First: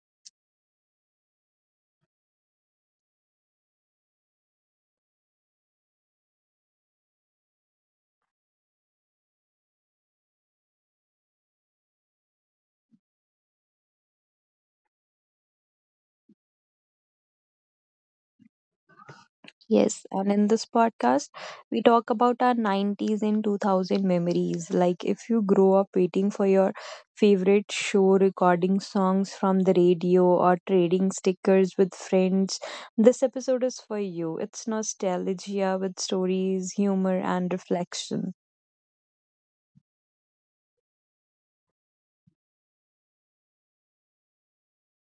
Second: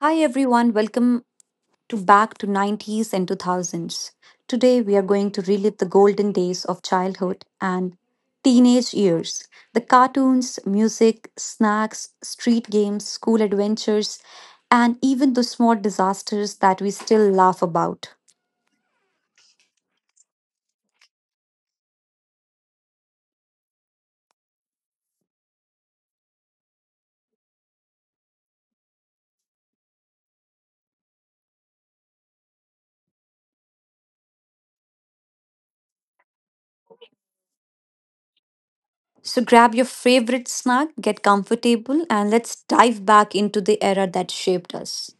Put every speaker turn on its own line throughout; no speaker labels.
Hi everyone, welcome to back to 90s and 2000s. Today we are going to relive the golden days of childhood and teenage years. The cartoons, music, snacks, street games, school adventures, and even the small disasters that we still laugh about.
Yes, and in this podcast, we talk about our 90s and 2000 memories. Like, if you grow up waiting for your favorite show, recording songs from the radio, or trading stickers with friends, this episode is for you. It's nostalgia with stories, humor, and reflection.
So grab your favorite snack, get comfortable, and let's dive back into the era that shaped us.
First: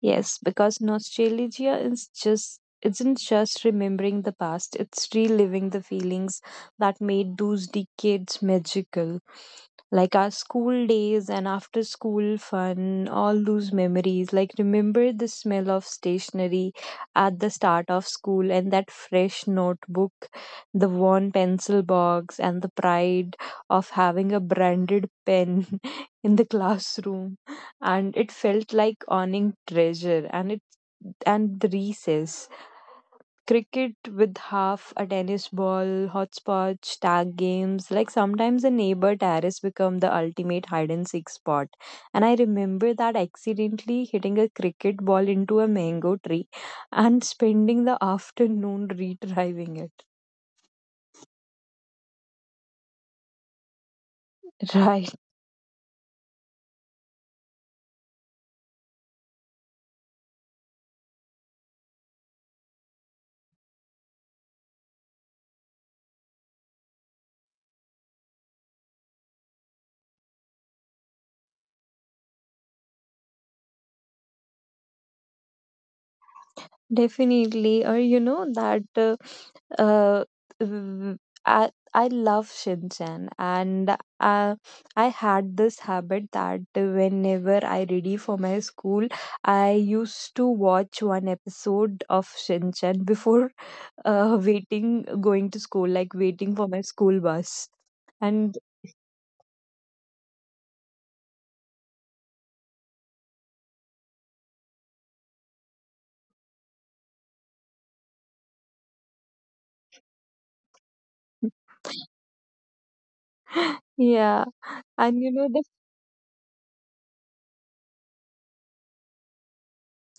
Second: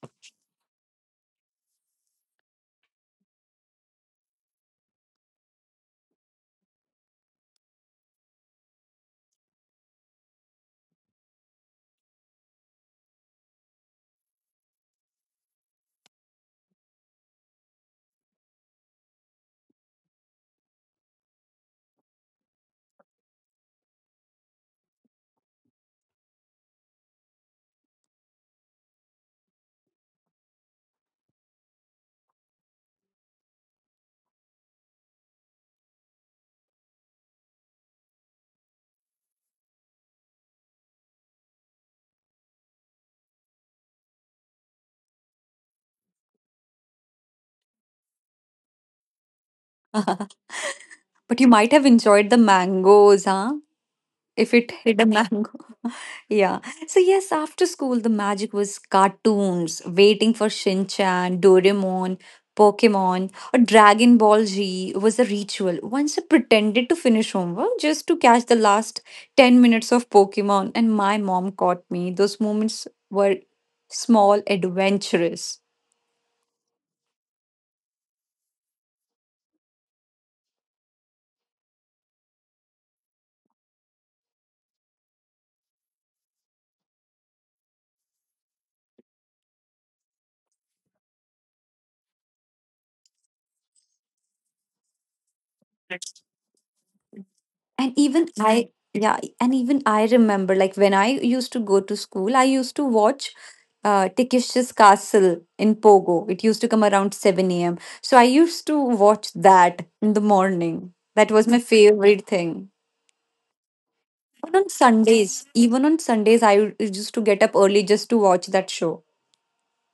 Yes, because nostalgia is just isn't just remembering the past, it's reliving the feelings that made those decades magical. Like our school days and after school fun, all those memories. Like, remember the smell of stationery at the start of school and that fresh notebook, the worn pencil box, and the pride of having a branded pen in the classroom. And it felt like owning treasure and the recess cricket with half a tennis ball, hopscotch, tag games. Like sometimes the neighbor terrace become the ultimate hide and seek spot. And I remember that accidentally hitting a cricket ball into a mango tree and spending the afternoon retrieving it.
But you might have enjoyed the mangoes, huh? If it hit a
Right,
mango. Yeah. So yes, after school the magic was cartoons, waiting for Shin Chan, Doraemon, Pokemon, or Dragon Ball Z was a ritual. Once I pretended to finish homework just to catch the last 10 minutes of Pokemon, and my mom caught me. Those moments were small, adventurous.
definitely. Or uh, mm, I love Shinchan, and I had this habit that whenever I ready for my school, I used to watch one episode of Shinchan before waiting going to school, like waiting for my school bus.
And even
And
I Yeah, and even I remember, like, when I used to go to school, I used to watch Tikish's Castle in Pogo. It used to come around 7 a.m. So I used to watch that in the morning. That was my favorite thing.
yeah, and you know the
Even on Sundays, used to get up early just to watch that show.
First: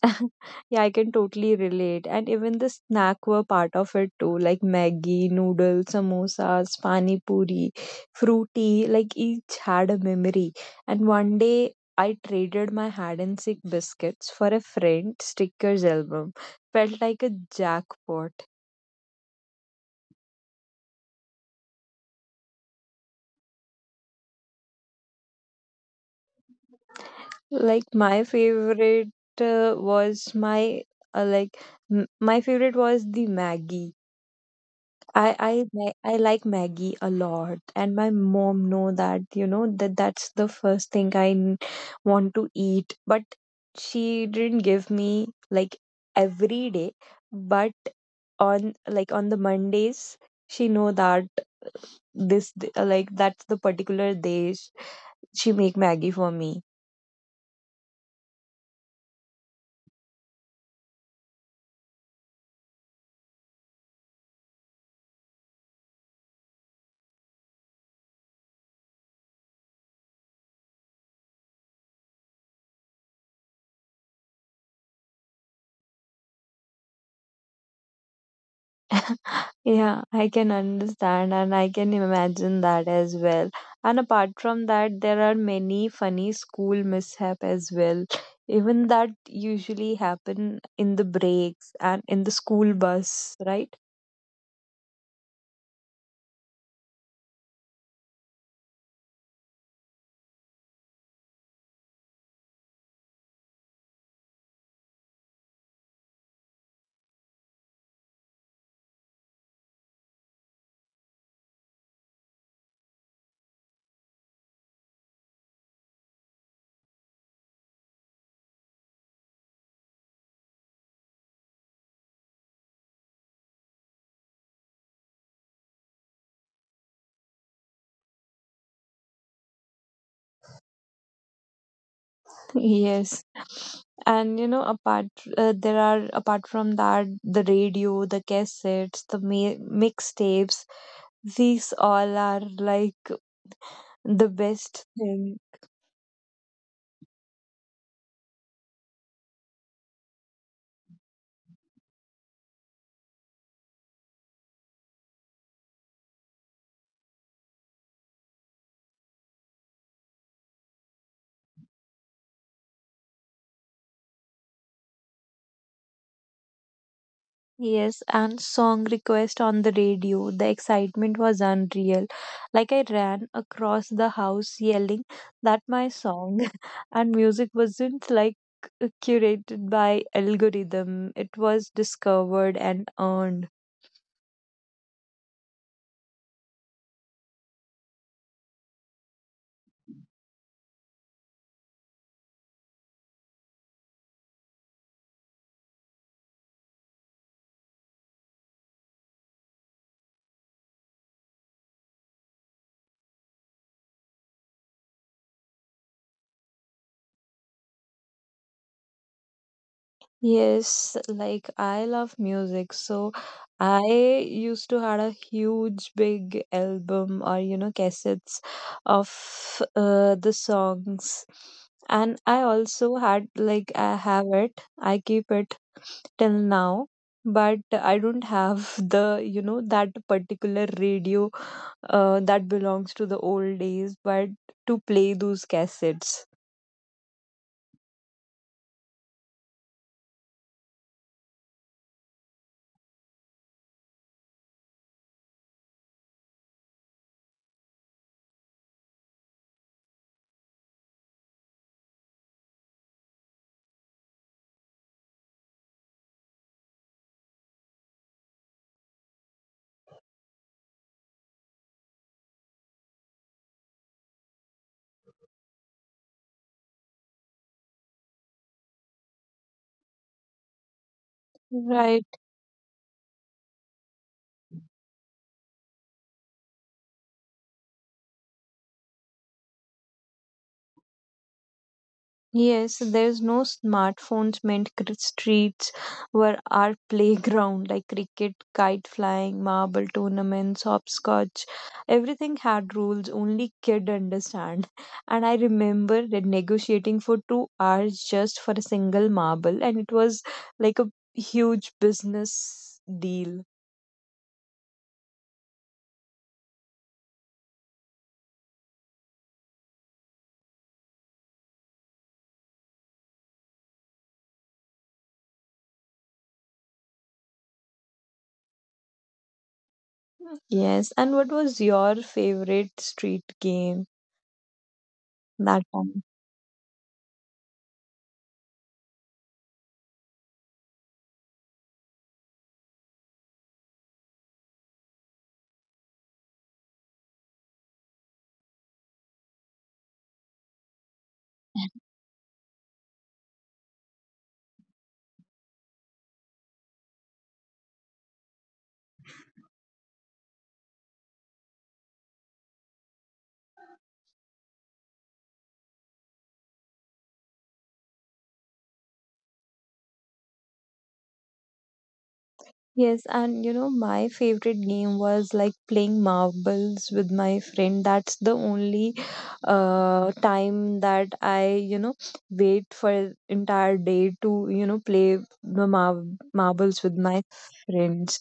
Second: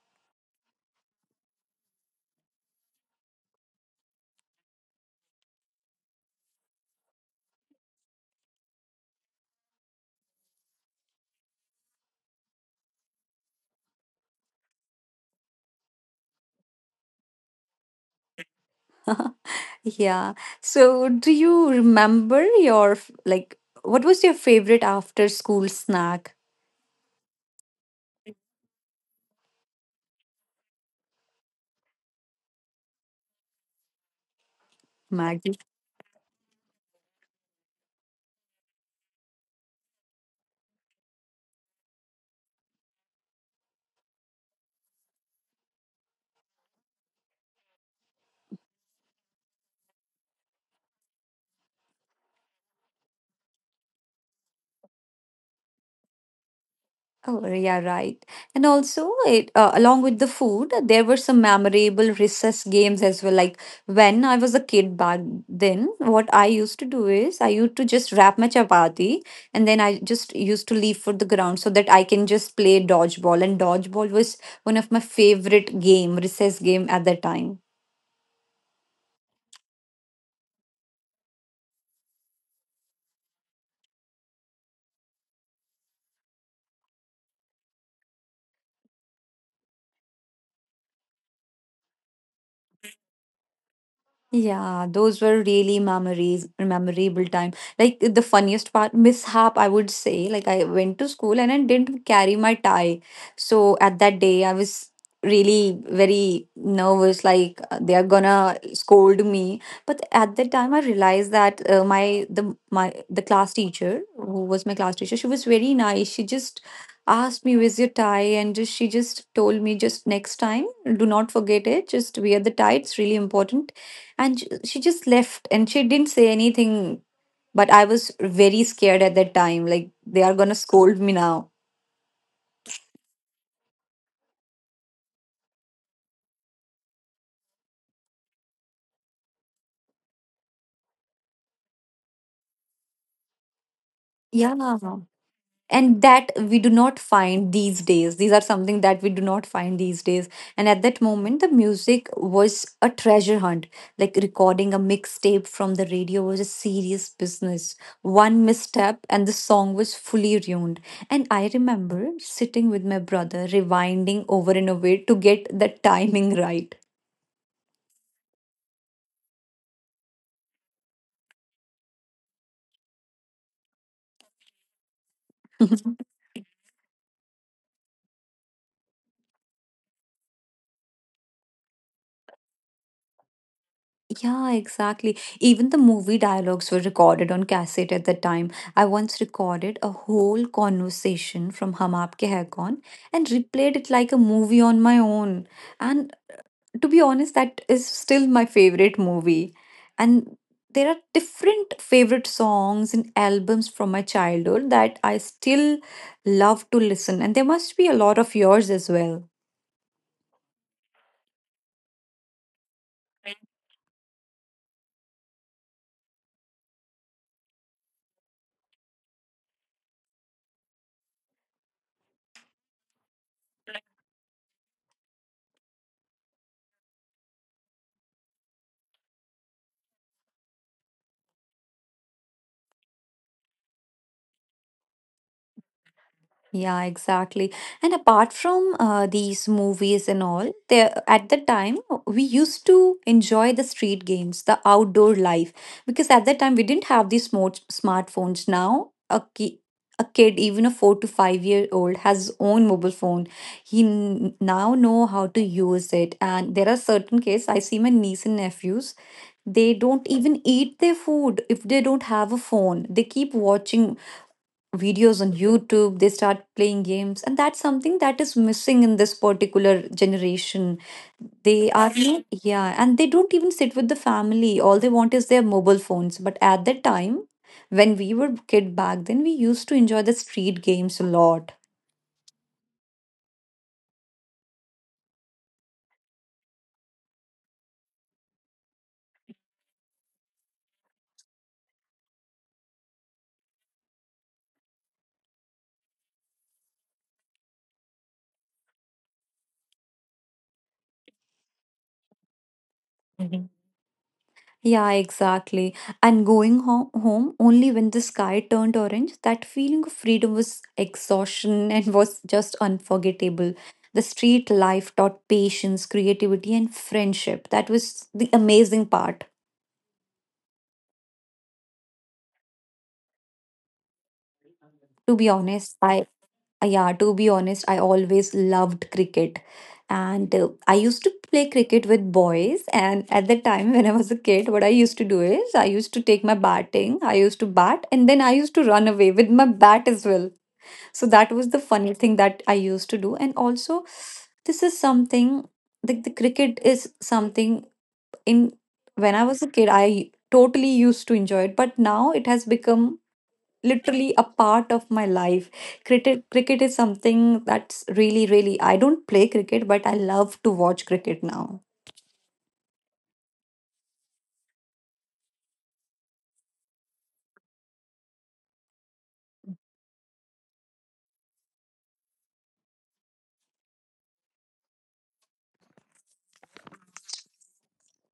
Yeah, I can totally relate. And even the snack were part of it too, like Maggie, noodles, samosas, pani puri, fruity, like each had a memory. And one day I traded my hide and seek biscuits for a friend stickers album. Felt like a jackpot.
Yeah. So do you remember your, like, what was your favorite after school snack?
Like my favorite was my like m- my favorite was the Maggie. I I
Maggie?
ma- I like Maggie a lot, and my mom know that you know that that's the first thing I want to eat. But she didn't give me like every day, but on the Mondays she know that this d- like that's the particular day she make Maggie for me.
Oh, yeah, right. And also, it along with the food, there were some memorable recess games as well. Like when I was a kid back then, what I used to do is I used to just wrap my chapati and then I just used to leave for the ground so that I can just play dodgeball. And dodgeball was one of my favorite game, recess game at that time.
Yeah, I can understand and I can imagine that as well. And apart from that, there are many funny school mishap as well. Even that usually happen in the breaks and in the school bus, right?
Yeah, those were really memorable time. Like the funniest part, mishap, I would say. Like I went to school and I didn't carry my tie. So at that day, I was really very nervous. Like they are gonna scold me. But at that time, I realized that my the class teacher who was my class teacher, she was very nice. She just asked me where's your tie and just told me just next time do not forget it, just wear the tie, it's really important. And she just left and she didn't say anything, but I was very scared at that time, like they are gonna scold me now.
Yes. And you know, apart from that, the radio, the cassettes, the mixtapes, these all are like the best
Yeah,
thing.
and that we do not find these days these are something that we do not find these days. And at that moment the music was a treasure hunt. Like recording a mixtape from the radio was a serious business. One misstep and the song was fully ruined. And I remember sitting with my brother rewinding over and over to get the timing right.
Yes, and song request on the radio. The excitement was unreal. Like I ran across the house yelling that my song and music wasn't like curated by algorithm. It was discovered and earned.
Yeah, exactly. Even the movie dialogues were recorded on cassette at the time. I once recorded a whole conversation from Hum Aapke Hai Kaun and replayed it like a movie on my own. And to be honest, that is still my favorite movie. And there are different favorite songs and albums from my childhood that I still love to listen. And there must be a lot of yours as well.
Yes, like I love music. So I used to had a huge big album or you know cassettes of the songs. And I also had like I have it. I keep it till now. But I don't have the, you know, that particular radio that belongs to the old days, but to play those cassettes.
Yeah, exactly. And apart from these movies and all, there at the time we used to enjoy the street games, the outdoor life, because at that time we didn't have these smartphones. Now a kid, even a 4 to 5 year old, has his own mobile phone. He now know how to use it, and there are certain cases I see my niece and nephews. They don't even eat their food if they don't have a phone. They keep watching videos on YouTube, they start playing games, and that's something that is missing in this particular generation. They are
Right.
not, Yeah, and they don't even sit with the family. All they want is their mobile phones. But at that time, when we were kid back then, we used to enjoy the street games a lot.
Yes, there's no smartphones meant streets were our playground, like cricket, kite flying, marble tournaments, hopscotch. Everything had rules only kid understand. And I remember that negotiating for 2 hours just for a single marble, and it was like a huge business deal.
Yeah, exactly. And going home only when the sky turned orange, that feeling of freedom was exhaustion and was just unforgettable. The street life taught patience, creativity, and friendship. That was the amazing part.
Hmm. Yes, and what was your favorite street game
To be
that
honest,
time?
I Yeah, to be honest, I always loved cricket. And I used to play cricket with boys. And at the time when I was a kid, what I used to do is I used to bat, and then I used to run away with my bat as well. So that was the funny thing that I used to do. And also, this is something, like, the cricket is something in when I was a kid, I totally used to enjoy it, but now it has become literally a part of my life. Cricket is something that's really, I don't play cricket, but I love to watch cricket now.
Yes, and you know, my favorite game was like playing marbles with my friend. That's the only time that I, you know, wait for entire day to, you know, play the marbles with my friends.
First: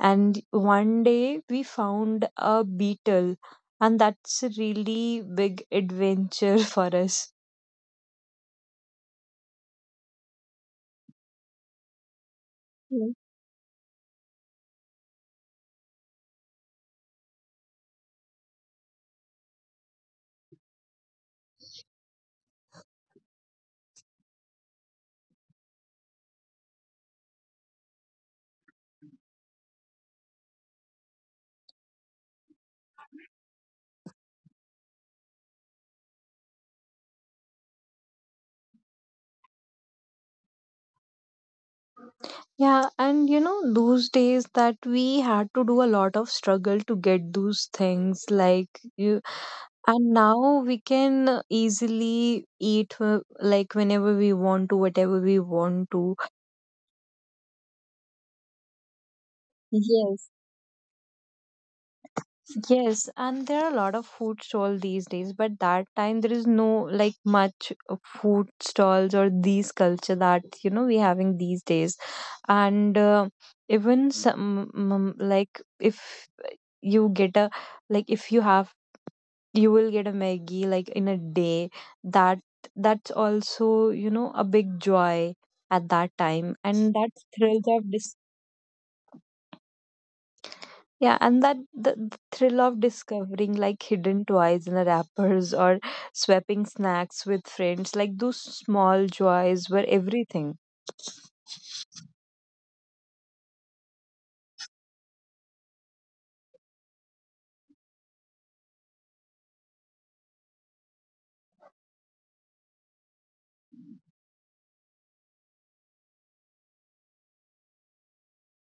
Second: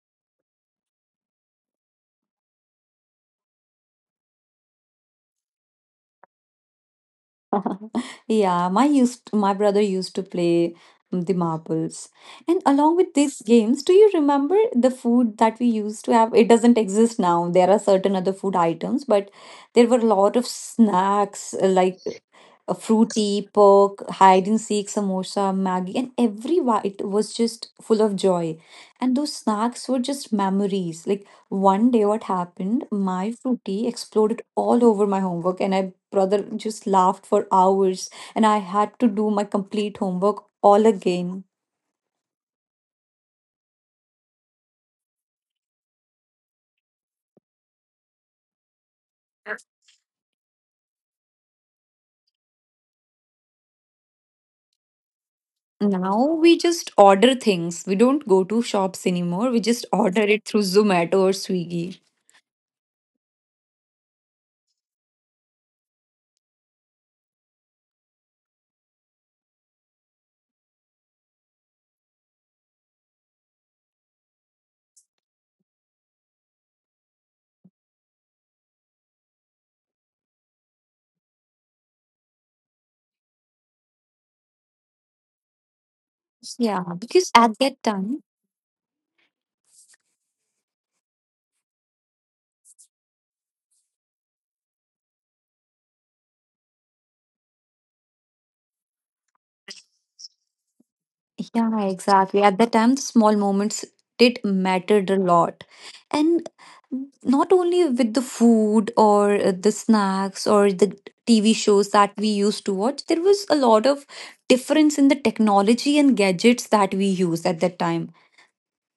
And one day we found a beetle, and that's a really big adventure for us.
Yeah, my brother used to play the marbles. And along with these games, do you remember the food that we used to have? It doesn't exist now. There are certain other food items, but there were a lot of snacks like a fruity, pork, hide and seek, samosa, Maggie, and every bite was just full of joy. And those snacks were just memories. Like one day, what happened? My fruity exploded all over my homework, and my brother just laughed for hours, and I had to do my complete homework all again.
Yeah, and you know, those days that we had to do a lot of struggle to get those things like you, and now we can easily eat like whenever we want to, whatever we want to.
Now we just order things. We don't go to shops anymore. We just order it
Yes.
through Zomato or Swiggy.
Yes, and there are a lot of food stall these days, but that time there is no like much food stalls or these culture that you know we having these days. And even some like if you get a like if you have you will get a Maggie like in a day that that's also you know a big joy at that
Yeah,
time, and
because
that
at that
thrill of
time.
dis- yeah, and the thrill of discovering like hidden toys in the wrappers or swapping snacks with friends, like those small joys were everything.
Yeah, exactly. At that time, the small moments did mattered a lot. And not only with the food or the snacks or the TV shows that we used to watch, there was a lot of difference in the technology and gadgets that we used at that time.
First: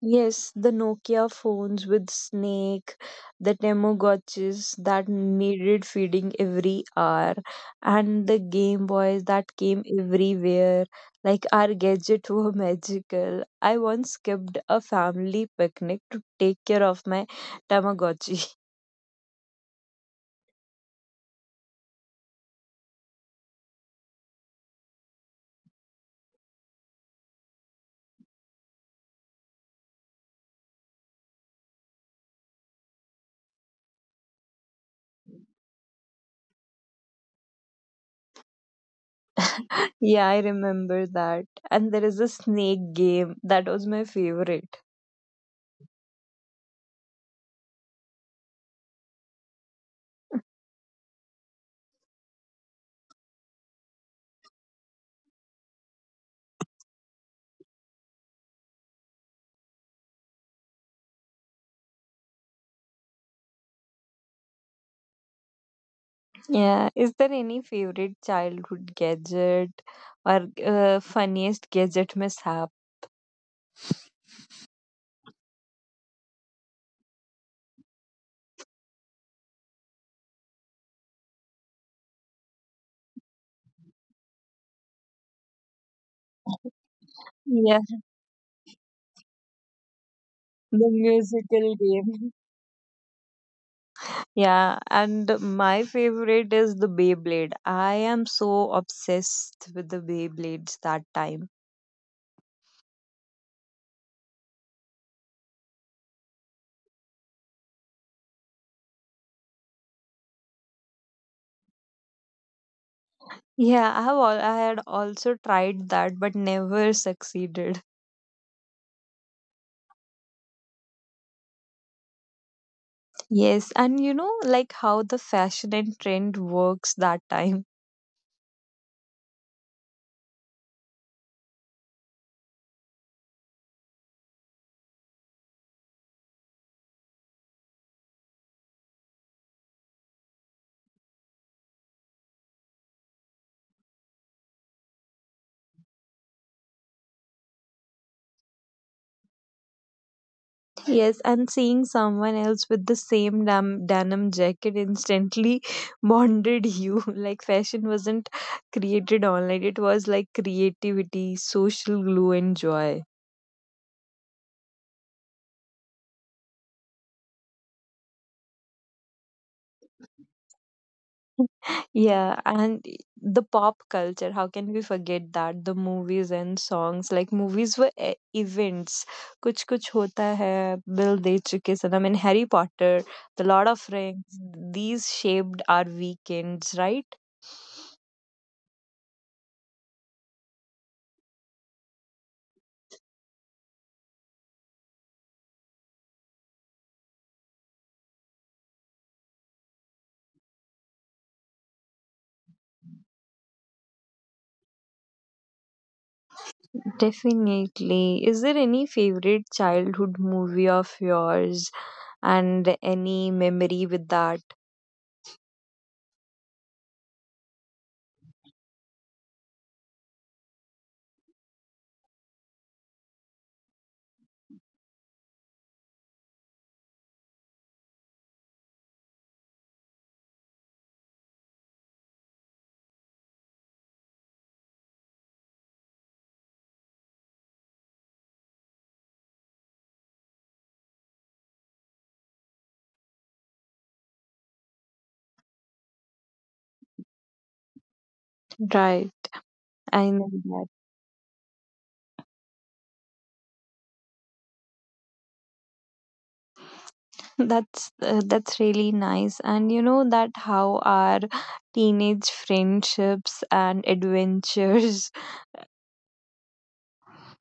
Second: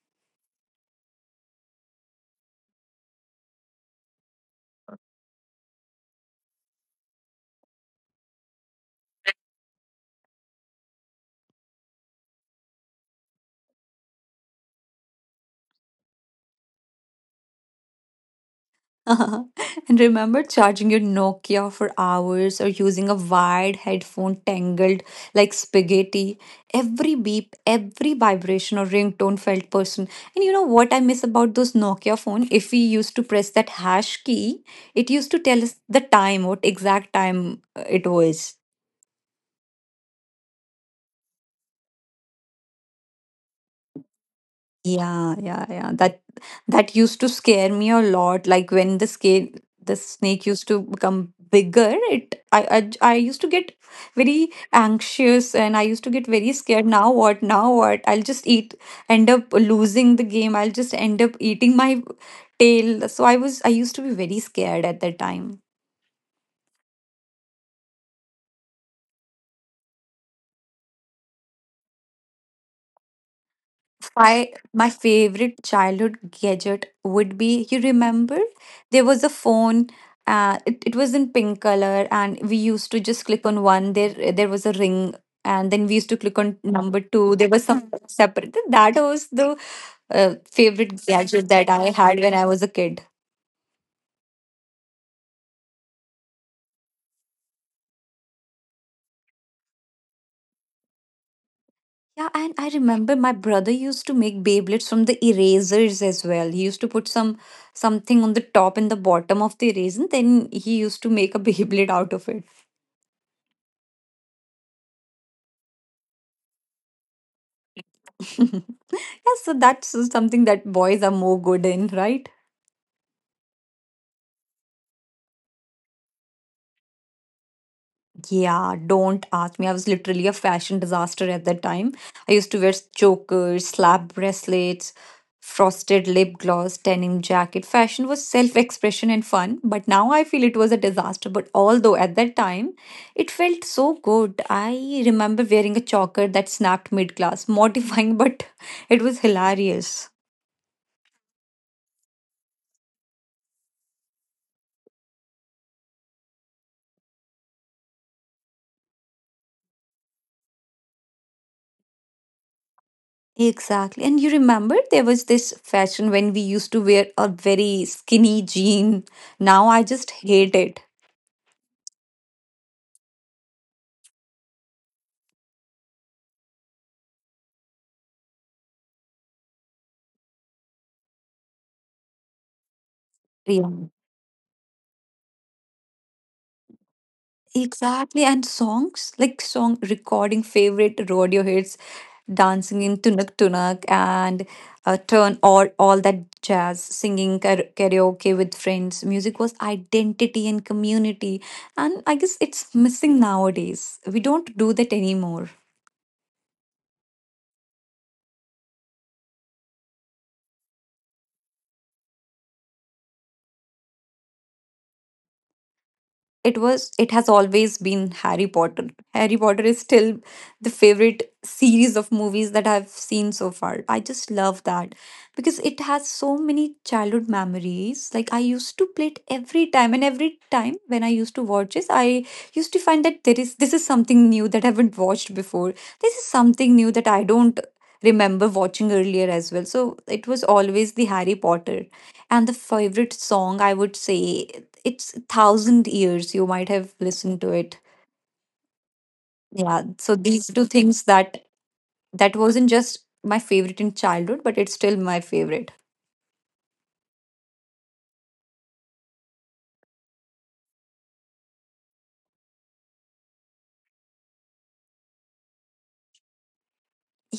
Yes, the Nokia phones with snake, the Tamagotchis that needed feeding every hour, and the Game Boys that came everywhere. Like our gadgets were magical. I once skipped a family picnic to take care of my Tamagotchi.
And remember charging your Nokia for hours or using a wired headphone tangled like spaghetti. Every beep, every vibration or ringtone felt person. And you know what I miss about those Nokia phone? If we used to press that hash key, it used to tell us the time, what exact time it was.
Yeah, I remember that. And there is a snake game that was my favorite.
Yeah, yeah, yeah. That used to scare me a lot. Like when the snake used to become bigger, it I used to get very anxious and I used to get very scared. Now what? Now what? I'll just eat End up losing the game. I'll just end up eating my tail. So I used to be very scared at that time.
Yeah, is there any favorite childhood gadget or funniest gadget mishap?
My favorite childhood gadget would be, you remember there was a phone, it was in pink color and we used to just click on one, there was a ring, and then we used to click on number two, there was
Yeah,
some Hmm. separate. That was the
the
favorite gadget
musical
that I
game.
had when I was a kid.
Yeah, and my favorite is the Beyblade. I am so obsessed with the Beyblades that time.
Yeah, and I remember my brother used to make beyblades from the erasers as well. He used to put something on the top and the bottom of the eraser, and then he used to make a beyblade out of
Yeah, I have all I had also tried that but never succeeded.
it. Yeah, so that's something that boys are more good in, right?
Yes, and you know like how the fashion and trend works that time.
Yeah, don't ask me. I was literally a fashion disaster at that time. I used to wear chokers, slap bracelets, frosted lip gloss, denim jacket. Fashion was self expression and fun, but now I feel it was a disaster. But although at that time it felt so good, I remember wearing a choker that snapped mid class, mortifying, but it was hilarious.
Yes, and seeing someone else with the same denim jacket instantly bonded you. Like, fashion wasn't created online, it was like creativity, social glue, and joy.
Exactly. And you remember there was this fashion when we used to wear a very skinny jean. Now I just hate it.
Yeah, and the pop culture, how can we forget that? The movies and songs, like, movies were events. Kuch Kuch Hota Hai, Bill De Chuke Sanam, and Harry Potter, The Lord of
Yeah.
Rings, these shaped our weekends, right?
Exactly. And songs like song recording favorite rodeo hits, dancing in Tunak Tunak and turn all that jazz, singing karaoke with friends. Music was identity and community. And I guess it's missing nowadays. We don't do that anymore.
Definitely. Is there any favorite childhood movie of yours and any memory with that?
It was, it has always been Harry Potter. Harry Potter is still the favorite series of movies that I've seen so far. I just love that because it has so many childhood memories. Like I used to play it every time, and every time when I used to watch this, I used to find that there is, this is something new that I haven't watched before, this is something new that I don't remember watching earlier as well. So it was always the Harry Potter. And the favorite song, I would say, it's Thousand Years. You might have listened to it.
Right.
Yeah.
I
So
know
these
that.
two things, that that wasn't just my favorite in childhood, but it's still my favorite.
That's really nice. And you know that how our teenage friendships and adventures.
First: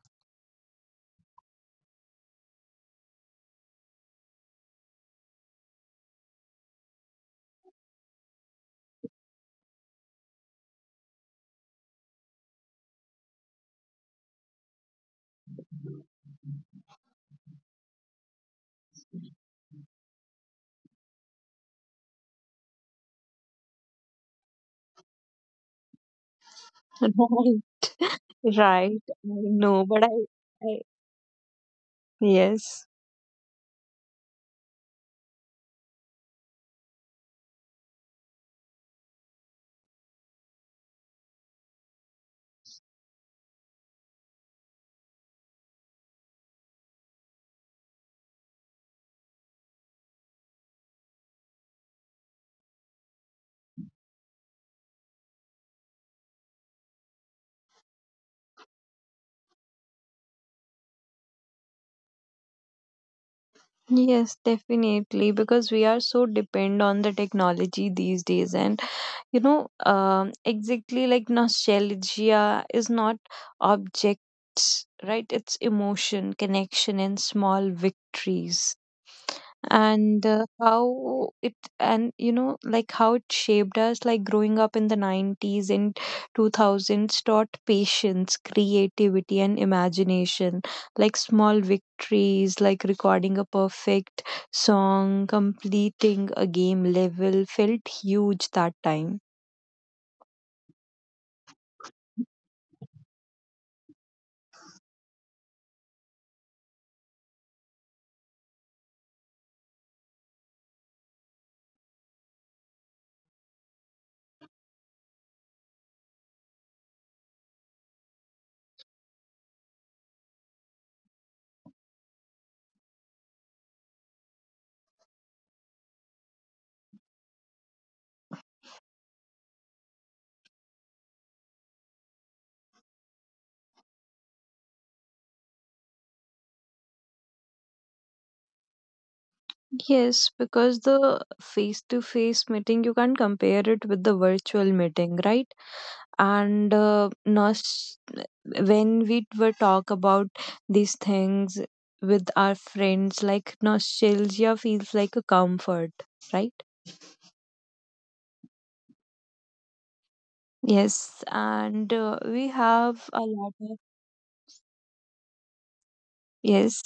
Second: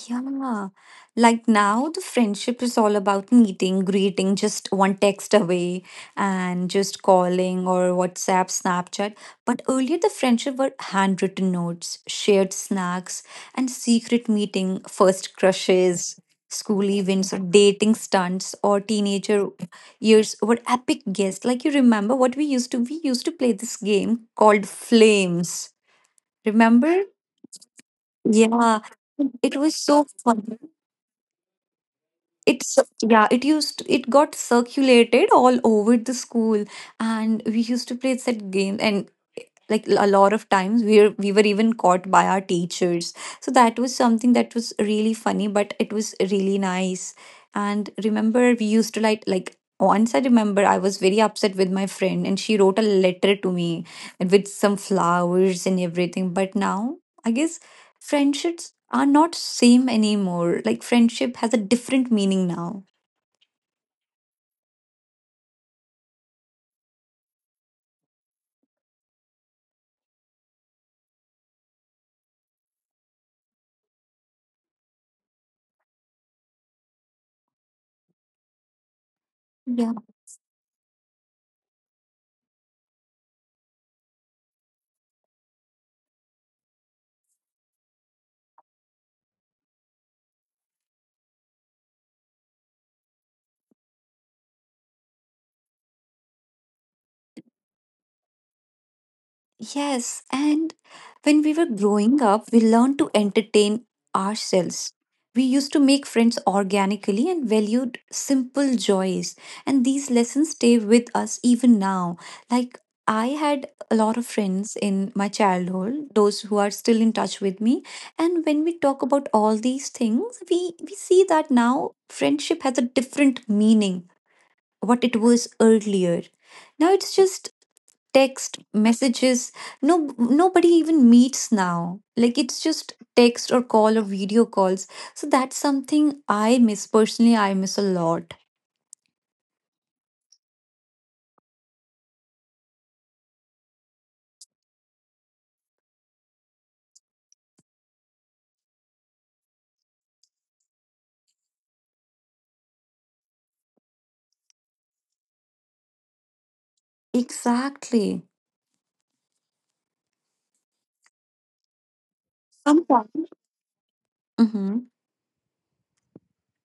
Yeah. Like now, the friendship is all about meeting, greeting, just one text away, and just calling or WhatsApp, Snapchat. But earlier, the friendship were handwritten notes, shared snacks, and secret meeting, first crushes, school events, or dating stunts, or teenager years were epic guests. Like you remember what we used to play this game called Flames. Remember?
Right.
Yeah.
Right. I
It was
know,
so
but I,
fun.
I
It's
yes.
Yeah, it used it got circulated all over the school, and we used to play that game. And like a lot of times we were even caught by our teachers, so that was something that was really funny, but it was really nice. And remember we used to like once, I remember I was very upset with my friend and she wrote a letter to me with some flowers and everything. But now, I guess friendships are not same anymore, like friendship has a different meaning now.
Yes, definitely, because we are so depend on the technology these days, and you know exactly like nostalgia is not objects, right? It's emotion, connection, and small victories.
Yeah.
And how it, and you know like how it shaped us, like growing up in the 90s and 2000s taught patience, creativity, and imagination. Like small victories like recording a perfect song, completing a game level, felt huge that time.
Yes, and when we were growing up, we learned to entertain ourselves. We used to make friends organically and valued simple joys. And these lessons stay with us even now. Like, I had a lot of friends in my childhood, those who are still in touch with me. And when we talk about all these things, we see that now friendship has a different meaning, what it was earlier. Now it's just text messages. No, nobody even meets now, like it's just text or call or video calls. So that's something I miss personally, I miss a lot.
Yes, because the face to face meeting, you can't compare it with the virtual meeting, right? And when we were talk about these things with our friends, like nostalgia feels like a comfort, right?
Exactly.
Yes, and we have a
Sometimes.
lot of,
Mm-hmm.
yes,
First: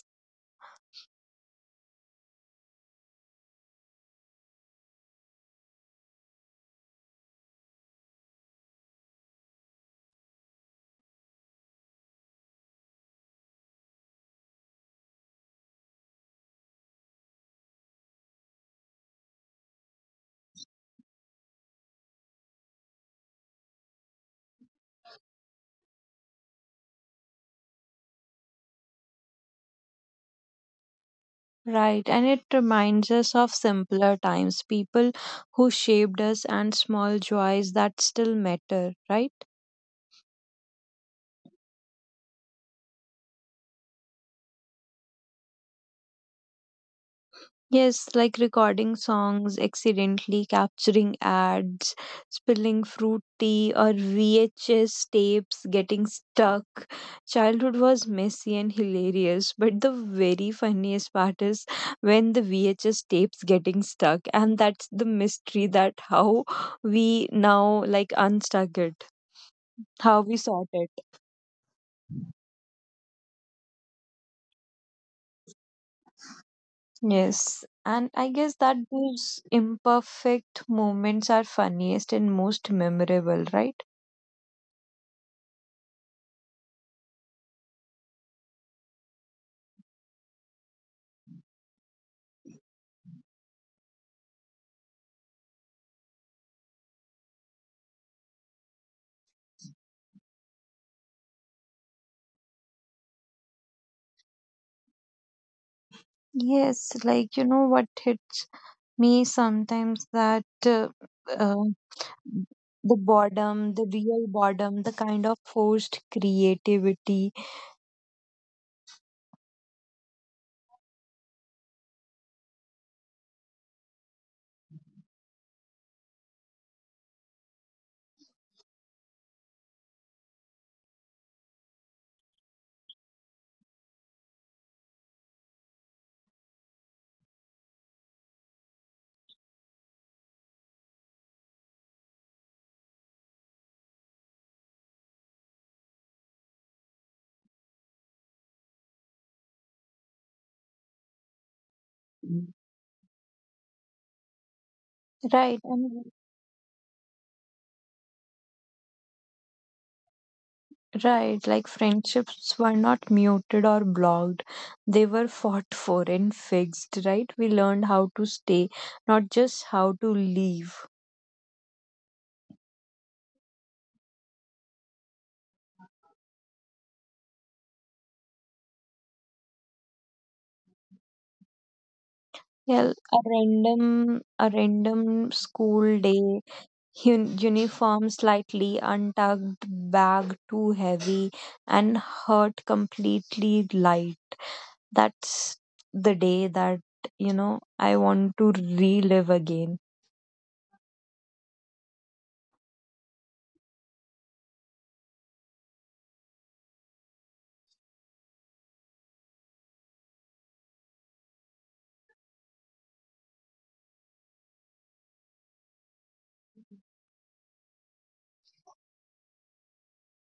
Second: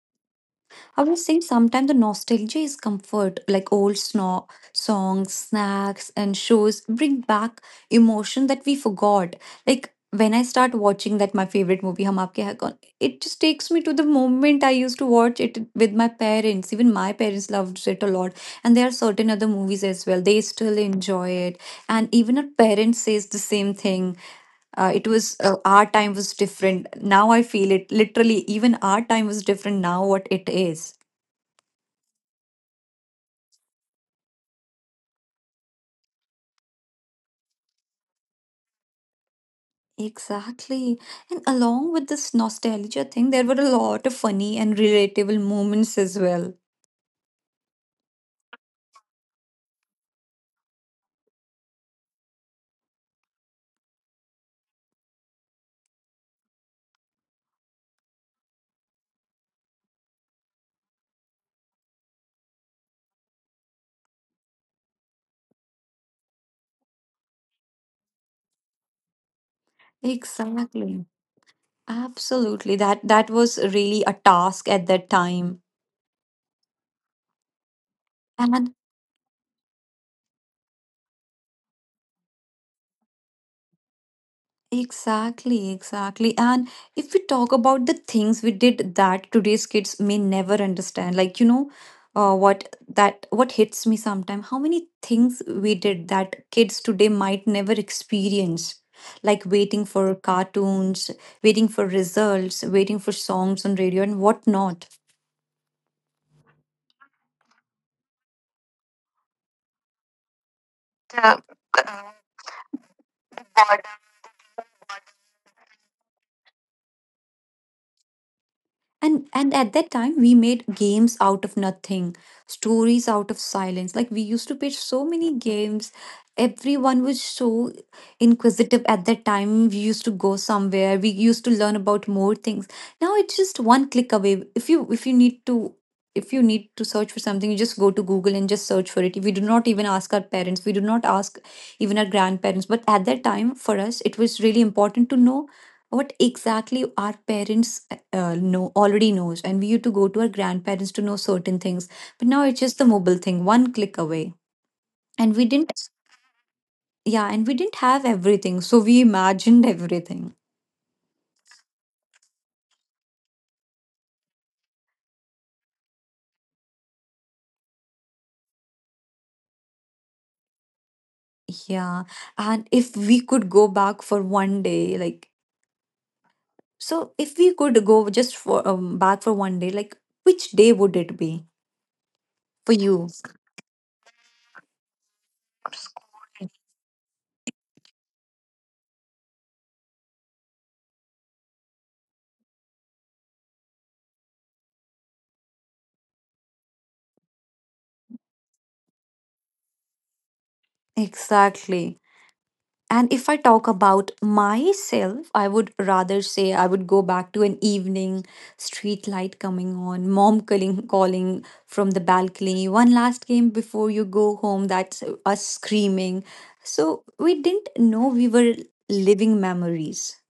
I would say sometimes the nostalgia is comfort, like songs, snacks, and shows bring back emotion that we forgot. Like when I start watching that my favorite movie, Hum Aapke Hai Kaun, it just takes me to the moment I used to watch it with my parents. Even my parents loved it a lot, and there are certain other movies as well. They still enjoy it, and even our parents says the same thing. It was our time was different. Now I feel it literally. Even our time was different now. What it is.
right. And it reminds us of simpler times, people who shaped us and small joys that still matter, right?
Exactly. And along with this nostalgia thing, there were a lot of funny and relatable moments as well.
Yes, like recording songs, accidentally capturing ads, spilling fruit tea or VHS tapes, getting stuck. Childhood was messy and hilarious, but the very funniest part is when the VHS tapes getting stuck, and that's the mystery that how we now like unstuck it, how we sort it.
Exactly. Absolutely. That was really a task at that time.
Yes. And I guess
And
that those imperfect moments are funniest and most memorable, right?
exactly, exactly. And if we talk about the things we did that today's kids may never understand, like you know, what hits me sometimes, how many things we did that kids today might never experience, like waiting for cartoons, waiting for results, waiting for songs on radio and whatnot.
Yes, like you know what hits me sometimes that
Yeah.
uh, the boredom, the real boredom, the kind of forced creativity,
And at that time we made games out of nothing, stories out of silence. Like we used to play so many games, everyone was so inquisitive. At that time we used to go somewhere, we used to learn about more things. Now it's just one click away. If you need to, if you need to search for something, you just go to Google and just search for it. We do not even ask our parents, we do not ask even our grandparents. But at that time for us it was really important to know what exactly our parents know already knows, and we used to go to our grandparents to know certain things. But now
Mm.
it's just the mobile thing, one click away. And we
right?
didn't.
And
Yeah, and we didn't have everything, so we imagined everything.
right, like friendships were not muted or blocked, they were fought for and fixed, right? We learned how to stay, not just how to leave.
Yeah. And if we could go back for one day, like, so if we could go just for back for one day, like, which day would it be for
Yeah,
you?
a random school day. Uniform slightly untucked, bag too heavy, and hurt completely light. That's the day that, you know, I want to relive again.
Exactly. And if I talk about myself, I would rather say I would go back to an evening, street light coming on, mom calling, calling from the balcony, one last game before you go home, that's us screaming. So we didn't know we were living memories.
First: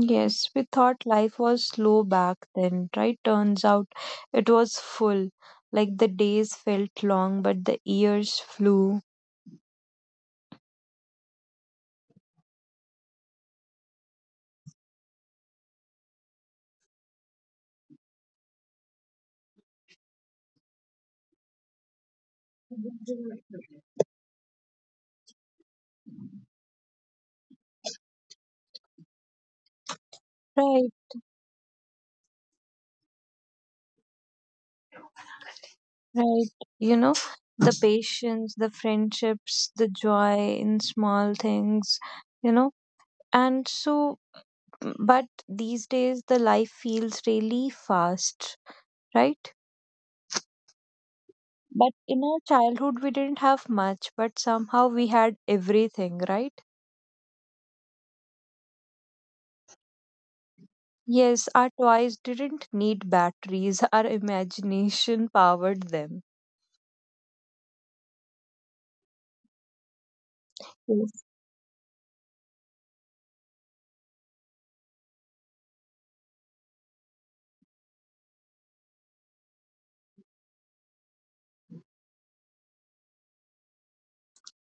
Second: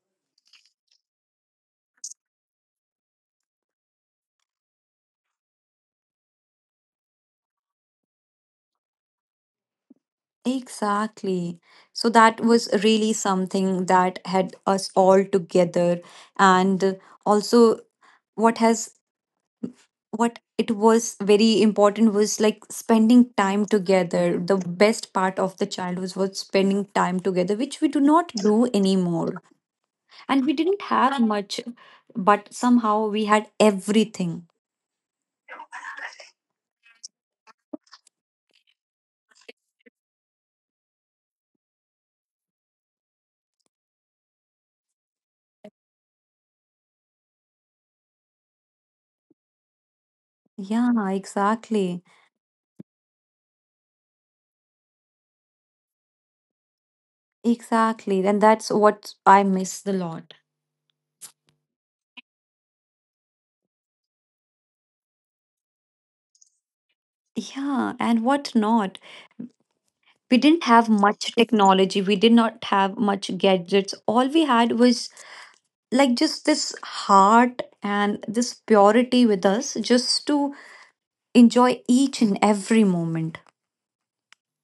Yes, we thought life was slow back then, right? Turns out it was full. Like the days felt long, but the years flew.
Exactly. So that was really something that had us all together. And also, what has what it was very important was like spending time together. The best part of the childhood was spending time together, which we do not do anymore. And we didn't
Right,
have much, but somehow we had everything.
right. You know, the patience, the friendships, the joy in small things, you know. And so, but these days the life feels really fast, right?
Yeah, exactly.
But in our childhood, we didn't have much, but somehow we had everything, right?
Exactly, and that's what I miss a lot.
Yes, our toys didn't need batteries, our imagination powered them.
Yeah, and what not. We didn't have much
Yes,
technology, we did not have much gadgets. All we had was like just this heart and this purity with us, just to enjoy each and every moment.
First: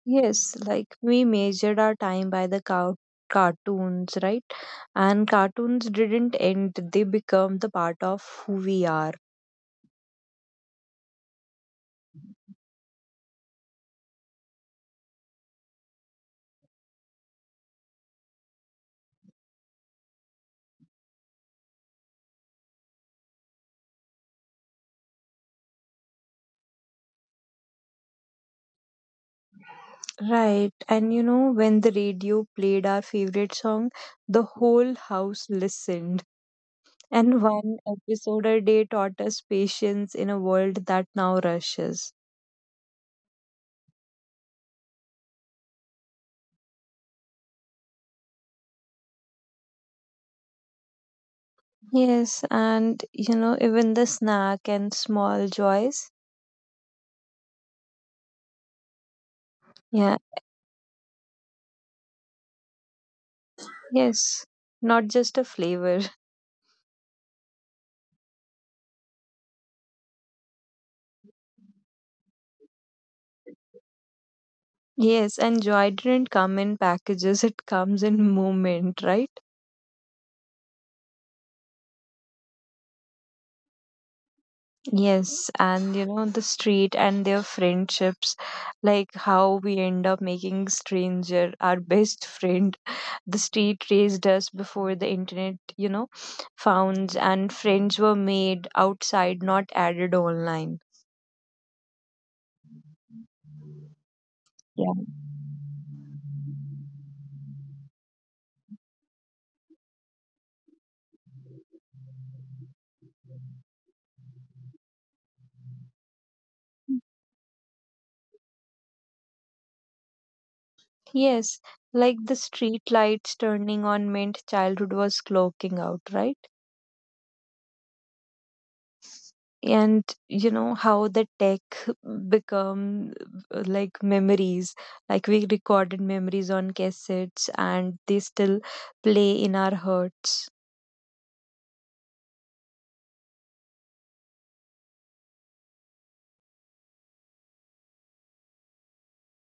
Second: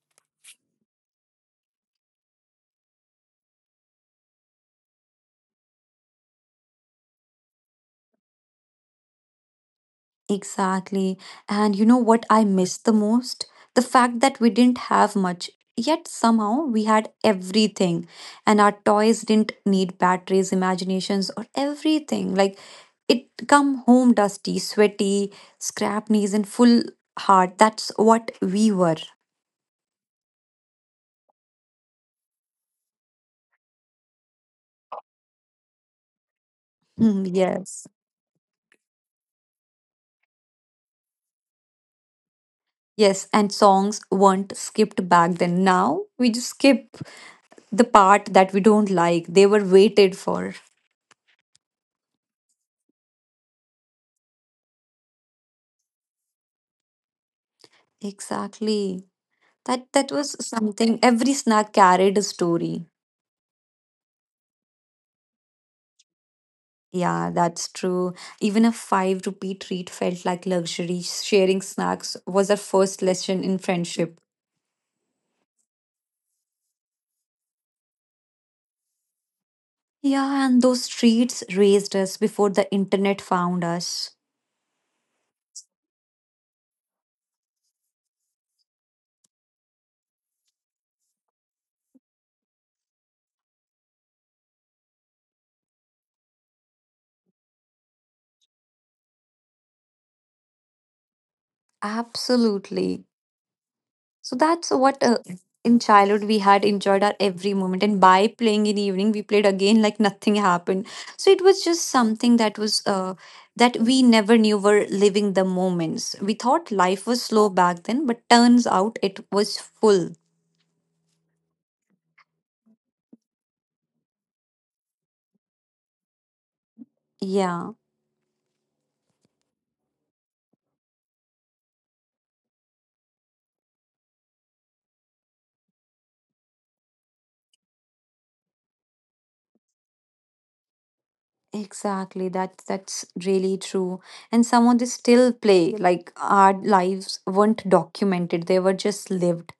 yes, like we measured our time by the cartoons, right? And cartoons didn't end, they become the part of who we are.
Exactly. And you know what I miss the most, the fact that we didn't have much, yet somehow we had everything. And our toys didn't need batteries, imaginations or everything. Like, it come home dusty, sweaty, scrap knees, and full heart, that's what we were.
Right. And you know, when the radio played our favorite song, the whole house listened.
Hmm,
And one
yes.
episode a day taught us patience in a world that now rushes.
Yes, and songs weren't skipped back then. Now we just skip the part that we don't like. They were waited for.
Yes. And you know, even the snack and small joys.
Exactly. That
Yeah.
was something, every snack carried a story.
Yes. Not just a flavor.
Yeah, that's true. Even a 5 rupee treat felt like luxury. Sharing snacks was our first lesson in friendship.
Yes. And joy didn't come in packages, it comes in moment, right?
Yeah, and those streets raised us before the internet found us.
Yes, and you know, the street and their friendships, like how we end up making stranger our best friend. The street raised us before the internet, you know, founds and friends were made outside, not added online.
Absolutely. So that's
Yeah.
what in childhood we had enjoyed our every moment. And by playing in evening, we played again like nothing happened. So it was just something that was that we never knew were living the moments. We thought life was slow back then, but turns out it was full.
Yes, like the street lights turning on meant childhood was clocking out, right?
Yeah,
And you know how the tech become like memories, like we recorded memories on cassettes and they still play in our hearts.
exactly. That's really true. And some of they still play, like our lives weren't documented; they were just lived.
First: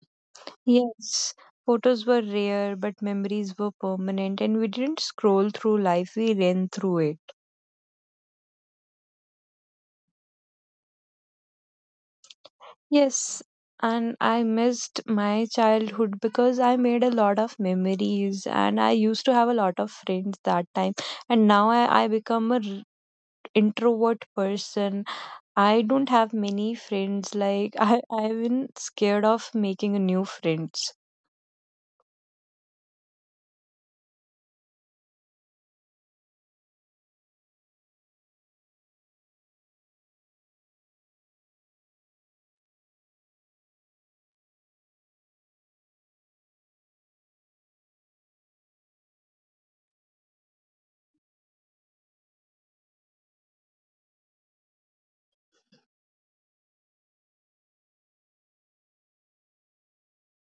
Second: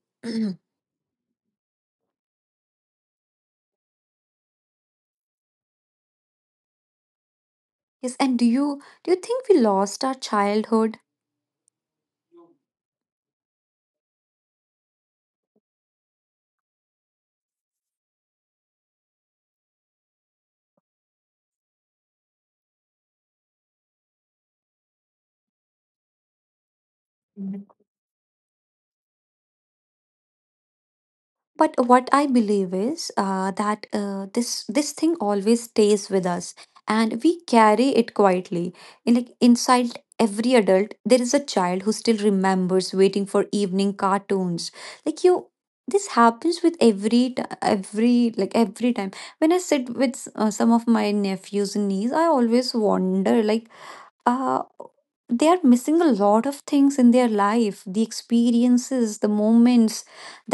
Yes.
Yes, photos were rare but memories were permanent, and we didn't scroll through life, we ran through it.
And do you think we lost our childhood?
Yes, and I missed my childhood because I made a lot of memories and I used to have a lot of friends that time. And now I become introvert person. I don't have many friends. Like I've been scared of making a new friends.
But what I believe is that this thing always stays with us, and we carry it quietly. Like inside every adult, there is a child who still remembers waiting for evening cartoons. Like you, this happens with every every like every time when I sit with some of my nephews and nieces, I always wonder like uh, they are missing a lot of things in their life, the experiences, the moments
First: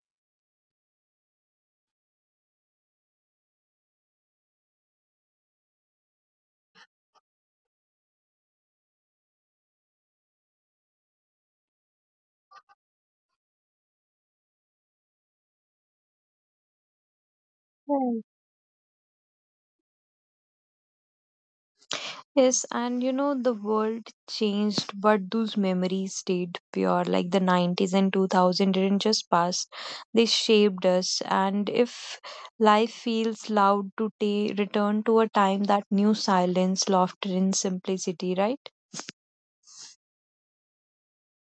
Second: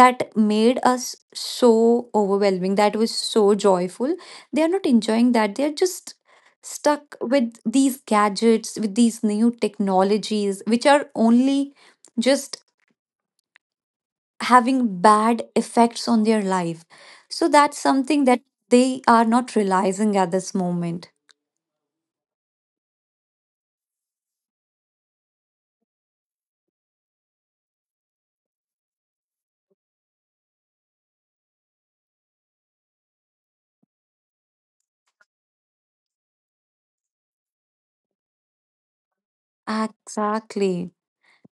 that made us so overwhelming, that was so joyful. They are not enjoying that, they are just stuck with these gadgets, with these new technologies, which are only just having bad effects on their life. So that's
Right.
something that they are not realizing at this moment.
Yes, and you know the world changed, but those memories stayed pure. Like the 90s and 2000 didn't just pass; they shaped us. And if life feels loud to return to a time that knew silence, laughter, and simplicity, right?
Exactly.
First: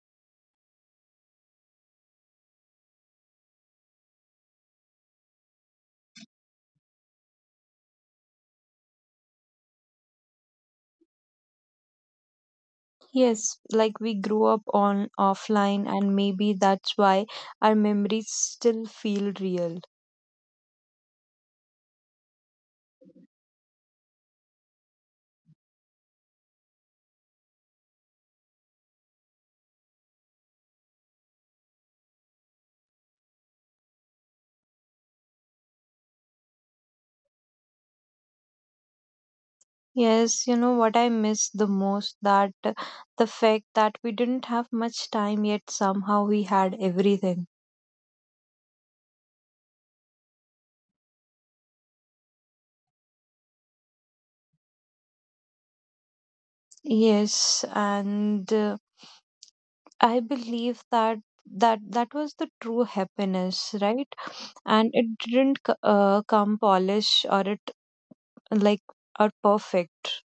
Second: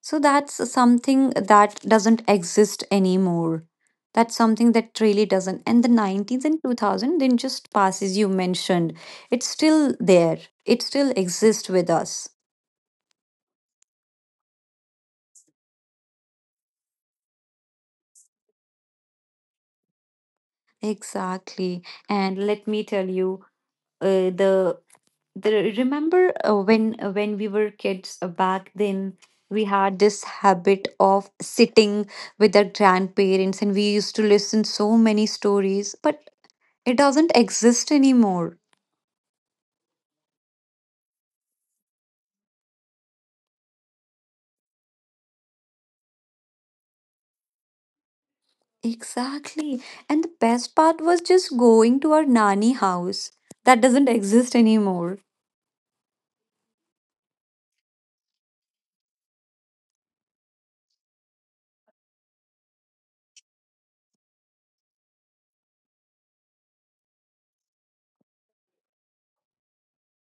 So that's something that doesn't exist anymore. That's something that really doesn't. And the 90s and 2000 didn't just pass, as you mentioned. It's still there. It still exists with us.
Yes, like we grew up on offline, and maybe that's why our memories still feel real.
Exactly. And let me tell you, uh, the the remember when we were kids back then, we had this habit of sitting with our grandparents and we used to listen so many stories, but it doesn't exist anymore.
Yes, you know what I miss the most that the fact that we didn't have much time yet somehow we had everything.
Exactly. And the best part was just going to our nanny house. That doesn't exist anymore.
Yes, and I believe that that was the true happiness, right? And it didn't come polish or it like or perfect.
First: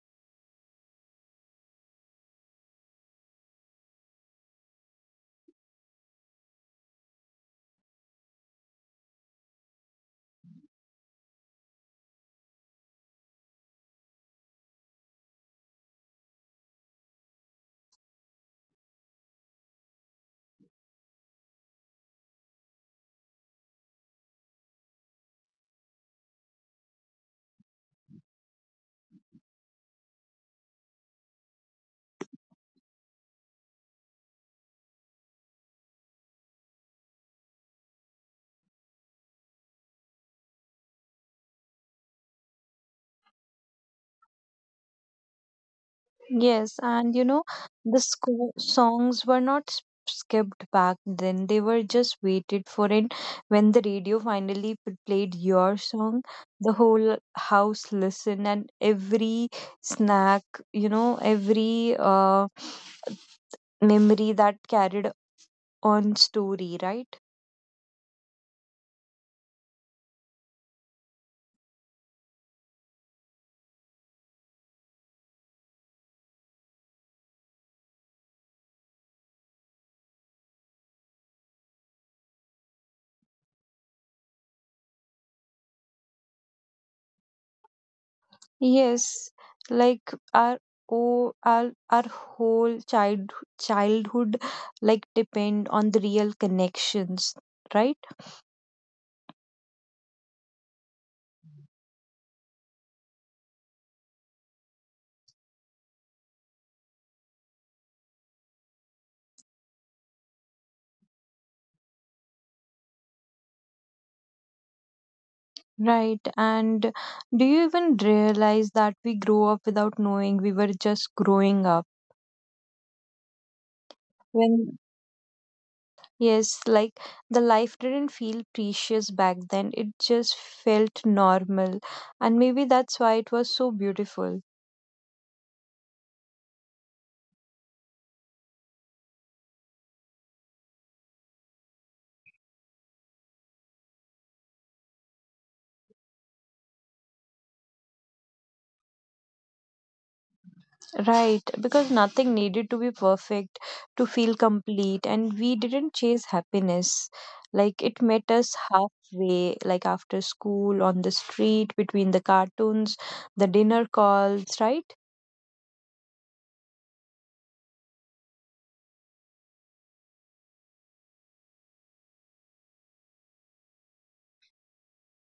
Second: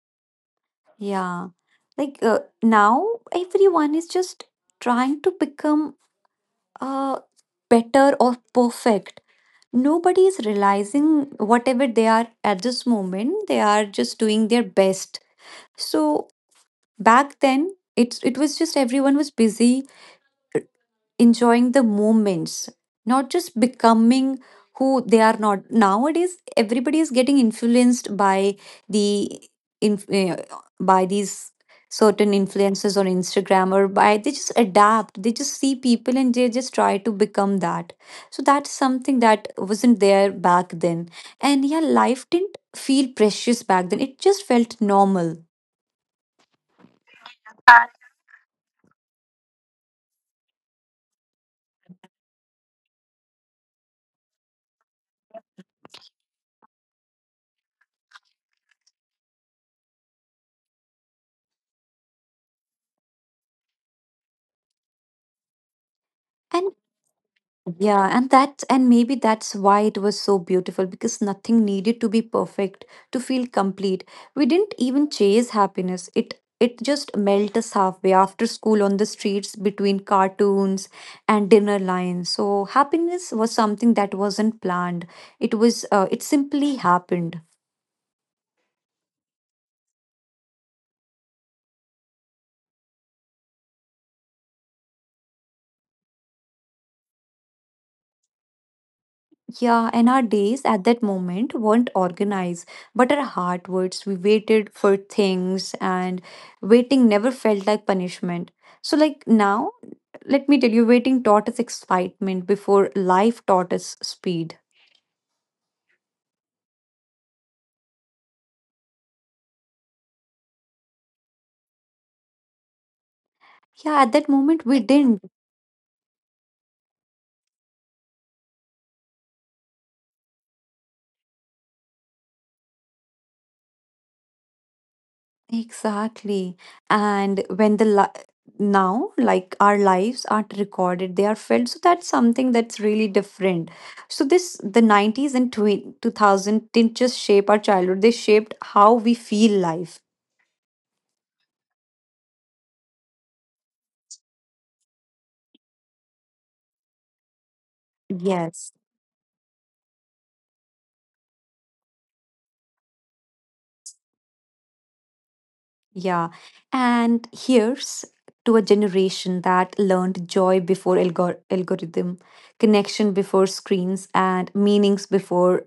Yeah. Like now, everyone is just trying to become uh, better or perfect. Nobody is realizing whatever they are at this moment, they are just doing their best. So back then, it was just everyone was busy enjoying the moments, not just becoming who they are not. Nowadays, everybody is getting influenced by the in, uh, by these certain influences on Instagram, or by they just adapt. They just see people and they just try to become that. So that's something that wasn't there back then. And yeah, life didn't feel precious back then. It just felt normal.
Yes, and you know, the songs were not skipped back then. They were just waited for it. When the radio finally played your song, the whole house listened, and every snack, you know, every memory that carried on story, right?
Yeah, and that, and maybe that's why it was so beautiful, because nothing needed to be perfect to feel complete. We didn't even chase happiness. It just melted us halfway, after school, on the streets, between cartoons and dinner lines. So happiness was something that wasn't planned. It was it simply happened.
Yes, like our oh our whole child childhood like depend on the real connections, right?
Yeah, and our days at that moment weren't organized, but our heart words. We waited for things, and waiting never felt like punishment. So, like now, let me tell you, waiting taught us excitement before life taught us speed.
Right. And do you even realize that we grow up without knowing we were just growing up?
Yeah, at that moment, we
When,
didn't.
yes, like the life didn't feel precious back then, it just felt normal. And maybe that's why it was so beautiful.
Exactly. And when the now, like our lives aren't recorded, they are felt. So that's something that's really different. So this the 90s and 2000 didn't just shape our childhood, they shaped how we feel life.
Right. Because nothing needed to be perfect to feel complete. And we didn't chase happiness. Like it met
Yes.
us halfway, like after school, on the street, between the cartoons, the dinner calls, right?
Yeah. And here's to a generation that learned joy before algorithm, connection before screens, and meanings before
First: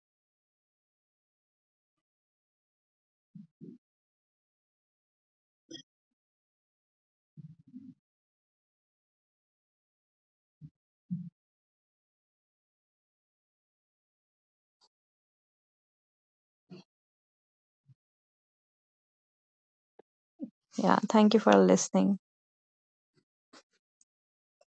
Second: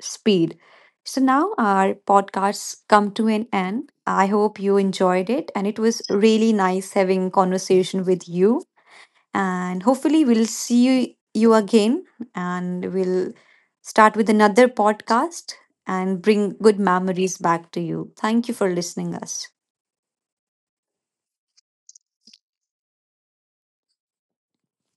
speed. So now our podcasts come to an end. I hope you enjoyed it, and it was really nice having conversation with you, and hopefully we'll see you again, and we'll start with another podcast and bring good memories back to you. Thank you for listening us.
Yeah, thank you for listening.